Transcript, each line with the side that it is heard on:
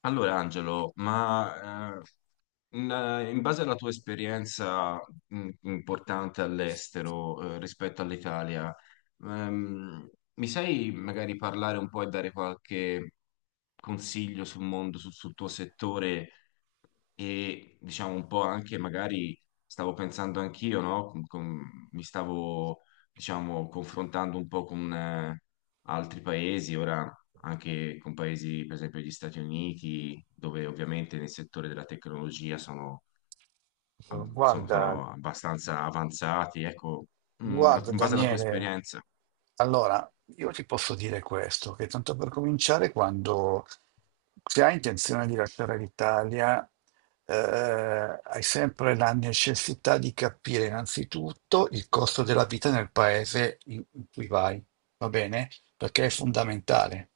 left: Allora, Angelo, in, in base alla tua esperienza importante all'estero rispetto all'Italia, ehm, mi sai magari parlare un po' e dare qualche consiglio sul mondo, sul tuo settore e diciamo un po' anche magari stavo pensando anch'io, no? Mi stavo diciamo confrontando un po' con altri paesi, ora anche con paesi, per esempio gli Stati Uniti, dove ovviamente nel settore della tecnologia sono,
right: Guarda,
left: sono abbastanza avanzati, ecco,
right: guarda
left: in base alla tua
right: Daniele,
left: esperienza.
right: allora io ti posso dire questo, che tanto per cominciare, quando se hai intenzione di lasciare l'Italia, hai sempre la necessità di capire innanzitutto il costo della vita nel paese in cui vai, va bene? Perché è fondamentale.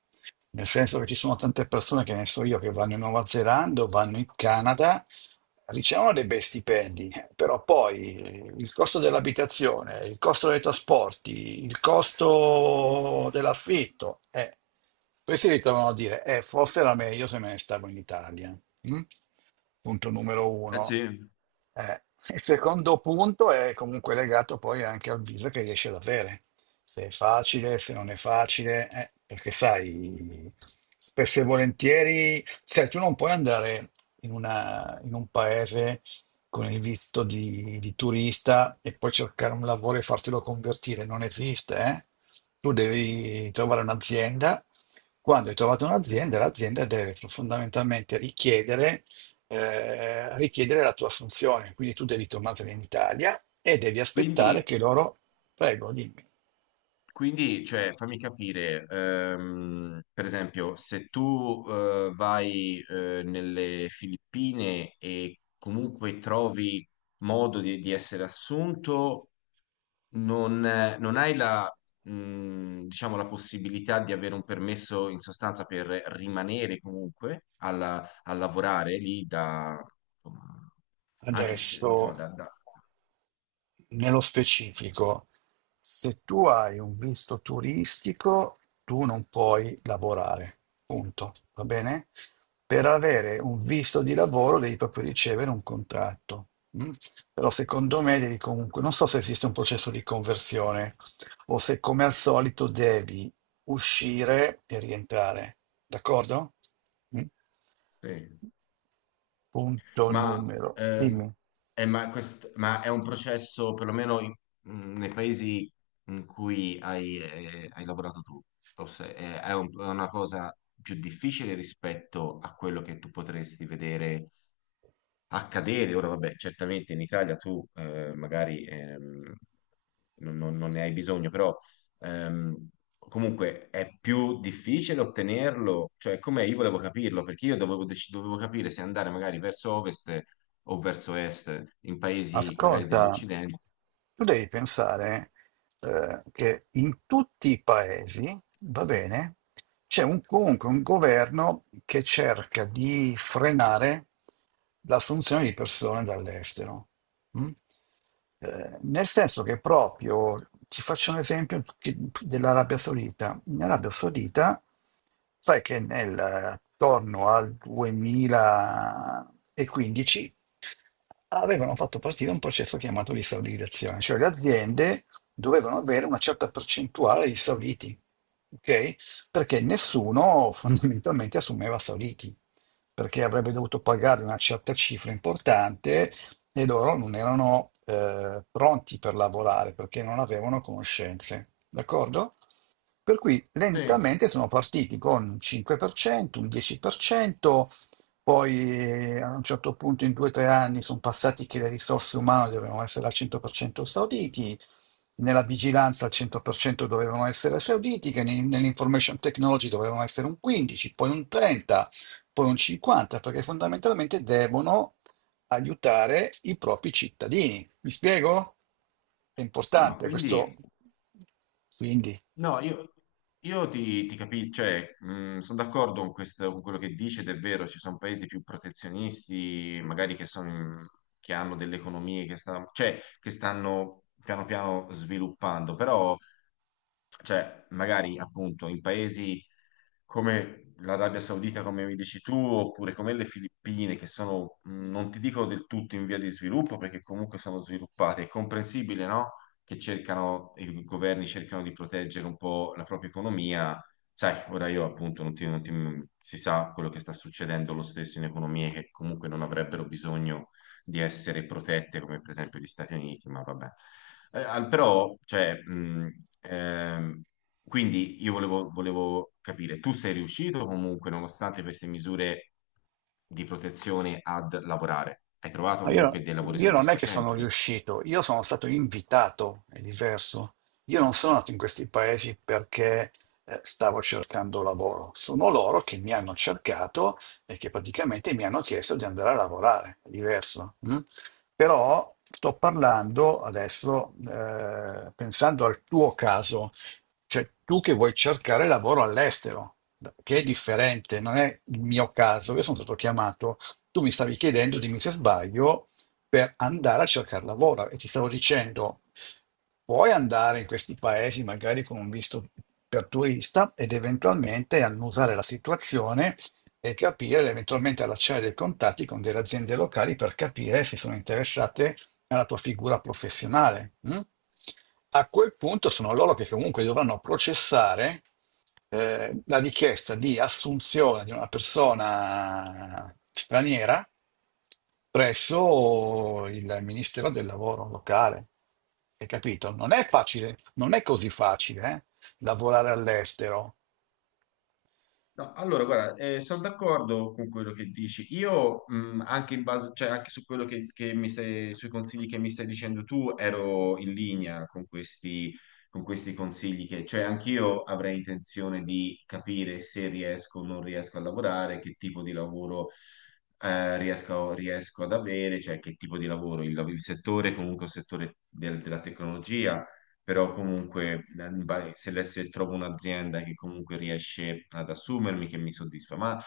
right: Nel senso che ci sono tante persone che ne so io che vanno in Nuova Zelanda o vanno in Canada ricevono dei bei stipendi, però poi il costo dell'abitazione, il costo dei trasporti, il costo dell'affitto, poi si ritrovano a dire, forse era meglio se me ne stavo in Italia. Mm? Punto numero
left: Eh
right: uno.
left: sì.
right: Eh, il secondo punto è comunque legato poi anche al viso che riesci ad avere, se è facile, se non è facile, perché sai, spesso e volentieri, sai, tu non puoi andare in un paese con il visto di turista e poi cercare un lavoro e fartelo convertire. Non esiste, eh? Tu devi trovare un'azienda. Quando hai trovato un'azienda, l'azienda deve fondamentalmente richiedere, richiedere la tua assunzione. Quindi tu devi tornare in Italia e devi
left: Quindi.
right: aspettare che loro... Prego, dimmi.
left: Quindi, fammi capire, per esempio, se tu vai nelle Filippine e comunque trovi modo di essere assunto, non hai la, diciamo, la possibilità di avere un permesso in sostanza per rimanere comunque a lavorare lì da, insomma, anche se,
right: Adesso,
left: insomma, da.
right: nello specifico, se tu hai un visto turistico, tu non puoi lavorare, punto, va bene? Per avere un visto di lavoro devi proprio ricevere un contratto. Mm? Però secondo me devi comunque, non so se esiste un processo di conversione o se come al solito devi uscire e rientrare, d'accordo? Mm?
left: Sì.
right: Punto
left: Ma,
right: numero,
left: ehm,
right: dimmi.
left: ma ma è un processo, perlomeno nei paesi in cui hai, hai lavorato tu, o se- è, è una cosa più difficile rispetto a quello che tu potresti vedere accadere. Ora, vabbè, certamente in Italia tu magari non ne hai bisogno, però ehm, comunque è più difficile ottenerlo. Cioè, com'è? Io volevo capirlo perché io dovevo, dovevo capire se andare magari verso ovest o verso est, in paesi magari
right: Ascolta,
left: dell'Occidente.
right: tu devi pensare che in tutti i paesi, va bene, comunque un governo che cerca di frenare l'assunzione di persone dall'estero. Mm? Nel senso che proprio, ti faccio un esempio che- dell'Arabia Saudita. In Arabia Saudita, sai che attorno al 2015 avevano fatto partire un processo chiamato di esaudizione, cioè le aziende dovevano avere una certa percentuale di sauditi, ok? Perché nessuno fondamentalmente assumeva sauditi, perché avrebbe dovuto pagare una certa cifra importante e loro non erano pronti per lavorare perché non avevano conoscenze, d'accordo? Per cui
left: Sì,
right: lentamente sono partiti con un 5%, un 10%, poi a un certo punto in due o tre anni sono passati che le risorse umane dovevano essere al 100% sauditi, nella vigilanza al 100% dovevano essere sauditi, nell'information technology dovevano essere un 15, poi un 30, poi un 50, perché fondamentalmente devono aiutare i propri cittadini. Mi spiego? È
left: sì, ma
right: importante
left: quindi.
right: questo. Quindi.
left: No, io ti capisco, cioè, sono d'accordo con con quello che dici, ed è vero, ci sono paesi più protezionisti, che hanno delle economie che, cioè, che stanno piano piano sviluppando, però cioè magari appunto in paesi come l'Arabia Saudita, come mi dici tu, oppure come le Filippine, che sono, non ti dico del tutto in via di sviluppo, perché comunque sono sviluppate, è comprensibile, no? Che cercano, i governi cercano di proteggere un po' la propria economia. Sai, ora io appunto non ti. Si sa quello che sta succedendo lo stesso in economie che comunque non avrebbero bisogno di essere protette come per esempio gli Stati Uniti, ma vabbè. Eh, al- però, cioè, mh, ehm, quindi io volevo, volevo capire, tu sei riuscito comunque, nonostante queste misure di protezione, ad lavorare? Hai trovato
right: No,
left: comunque dei lavori
right: Io non è che sono
left: soddisfacenti lì?
right: riuscito, io sono stato invitato, è diverso. Io non sono nato in questi paesi perché stavo cercando lavoro, sono loro che mi hanno cercato e che praticamente mi hanno chiesto di andare a lavorare, è diverso. Mm? Però sto parlando adesso, pensando al tuo caso, cioè tu che vuoi cercare lavoro all'estero, che è differente, non è il mio caso, io sono stato chiamato tu mi stavi chiedendo, dimmi se sbaglio, per andare a cercare lavoro e ti stavo dicendo, puoi andare in questi paesi magari con un visto per turista ed eventualmente annusare la situazione e capire, eventualmente allacciare dei contatti con delle aziende locali per capire se sono interessate nella tua figura professionale. Mm? A quel punto sono loro che comunque dovranno processare la richiesta di assunzione di una persona straniera presso il Ministero del Lavoro locale. Hai capito? Non è facile, non è così facile, lavorare all'estero.
left: No, allora, guarda, sono d'accordo con quello che dici. Io, anche in base, cioè, anche su quello che mi stai, sui consigli che mi stai dicendo tu, ero in linea con questi consigli che, cioè, anch'io avrei intenzione di capire se riesco o non riesco a lavorare, che tipo di lavoro, riesco ad avere, cioè, che tipo di lavoro, il settore, comunque, il settore della tecnologia però comunque se, se trovo un'azienda che comunque riesce ad assumermi, che mi soddisfa, ma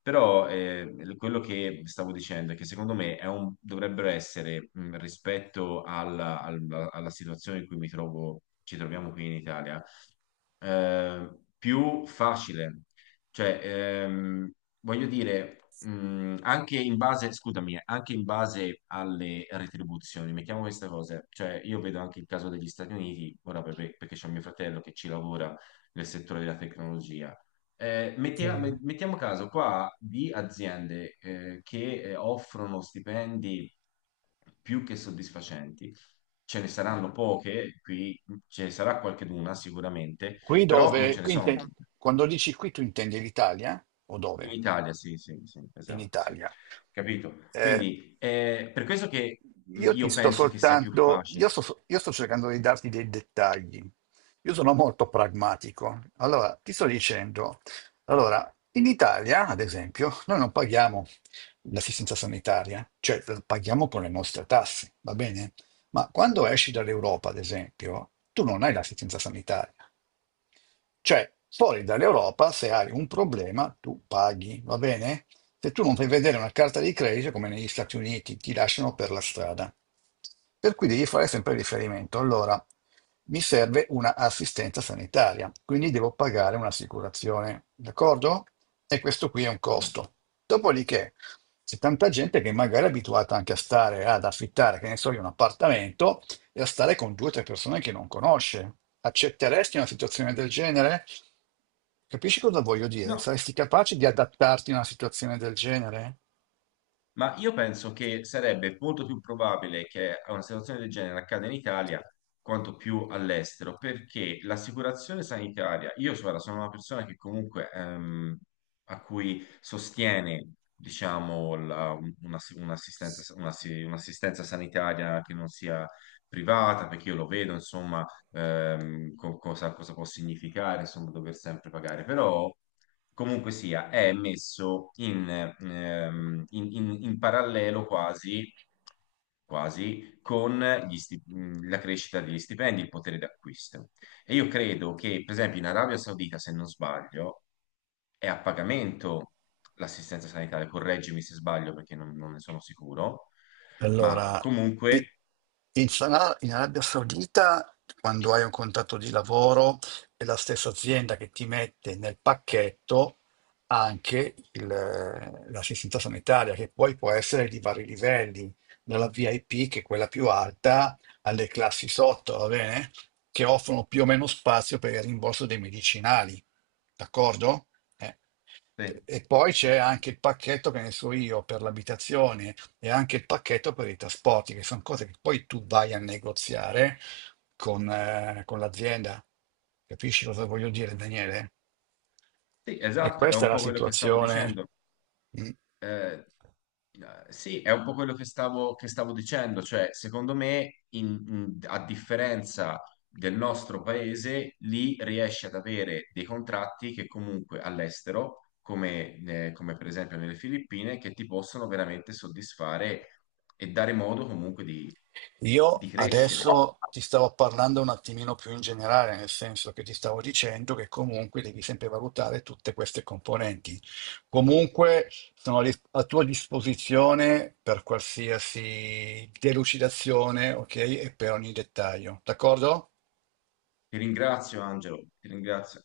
left: però quello che stavo dicendo è che secondo me è dovrebbero essere rispetto alla situazione in cui mi trovo, ci troviamo qui in Italia, eh, più facile. Cioè, voglio dire, anche in base, scusami, anche in base alle retribuzioni, mettiamo queste cose, cioè io vedo anche il caso degli Stati Uniti, ora perché c'è mio fratello che ci lavora nel settore della tecnologia.
right: Eh,
left: Mettiamo caso qua di aziende che offrono stipendi più che soddisfacenti. Ce ne saranno poche, qui ce ne sarà qualcheduna sicuramente,
right: qui
left: però non
right: dove,
left: ce ne
right: qui
left: sono.
right: inte- quando dici qui tu intendi l'Italia o
left: In
right: dove?
left: Italia, sì, sì, sì,
right: In
left: esatto, sì.
right: Italia.
left: Capito?
right: Eh,
left: Quindi, per questo che
right: io ti
left: io
right: sto
left: penso che sia più
right: soltanto,
left: facile.
right: io sto, so, io sto cercando di darti dei dettagli. Io sono molto pragmatico. Allora, ti sto dicendo, allora, in Italia, ad esempio, noi non paghiamo l'assistenza sanitaria, cioè la paghiamo con le nostre tasse, va bene? Ma quando esci dall'Europa, ad esempio, tu non hai l'assistenza sanitaria. Cioè, fuori dall'Europa, se hai un problema, tu paghi, va bene? Se tu non fai vedere una carta di credito, come negli Stati Uniti, ti lasciano per la strada. Per cui devi fare sempre riferimento. Allora, mi serve una assistenza sanitaria, quindi devo pagare un'assicurazione, d'accordo? E questo qui è un costo. Dopodiché, c'è tanta gente che magari è abituata anche a stare, ad affittare, che ne so io, un appartamento e a stare con due o tre persone che non conosce. Accetteresti una situazione del genere? Capisci cosa voglio dire?
left: No,
right: Saresti capace di adattarti a una situazione del genere?
left: ma io penso che sarebbe molto più probabile che una situazione del genere accada in Italia quanto più all'estero, perché l'assicurazione sanitaria, io guarda, sono una persona che comunque a cui sostiene, diciamo, un'assistenza sanitaria che non sia privata, perché io lo vedo, insomma, cosa può significare, insomma, dover sempre pagare. Però comunque sia, è messo in, in parallelo quasi, quasi con la crescita degli stipendi, il potere d'acquisto. E io credo che, per esempio, in Arabia Saudita, se non sbaglio, è a pagamento l'assistenza sanitaria, correggimi se sbaglio perché non ne sono sicuro, ma
right: Allora, i-
left: comunque...
right: in Arabia Saudita, quando hai un contratto di lavoro, è la stessa azienda che ti mette nel pacchetto anche l'assistenza sanitaria, che poi può essere di vari livelli, dalla VIP, che è quella più alta, alle classi sotto, va bene? Che offrono più o meno spazio per il rimborso dei medicinali, d'accordo? Eh.
left: Sì,
right: E poi c'è
left: ecco.
right: anche il pacchetto che ne so io per l'abitazione e anche il pacchetto per i trasporti, che sono cose che poi tu vai a negoziare con l'azienda. Capisci cosa voglio dire, Daniele?
left: Sì,
right: E
left: esatto, è
right: questa è
left: un
right: la
left: po' quello che stavo
right: situazione.
left: dicendo.
right: Mm?
left: Eh, eh, sì, è un po' quello che stavo dicendo, cioè secondo me, a differenza del nostro paese, lì riesce ad avere dei contratti che comunque all'estero, come, come per esempio nelle Filippine, che ti possono veramente soddisfare e dare modo comunque di
right: Io
left: crescere.
right: adesso ti stavo parlando un attimino più in generale, nel senso che ti stavo dicendo che comunque devi sempre valutare tutte queste componenti. Comunque sono a tua disposizione per qualsiasi delucidazione, ok? E per ogni dettaglio, d'accordo?
left: Ti ringrazio, Angelo, ti ringrazio.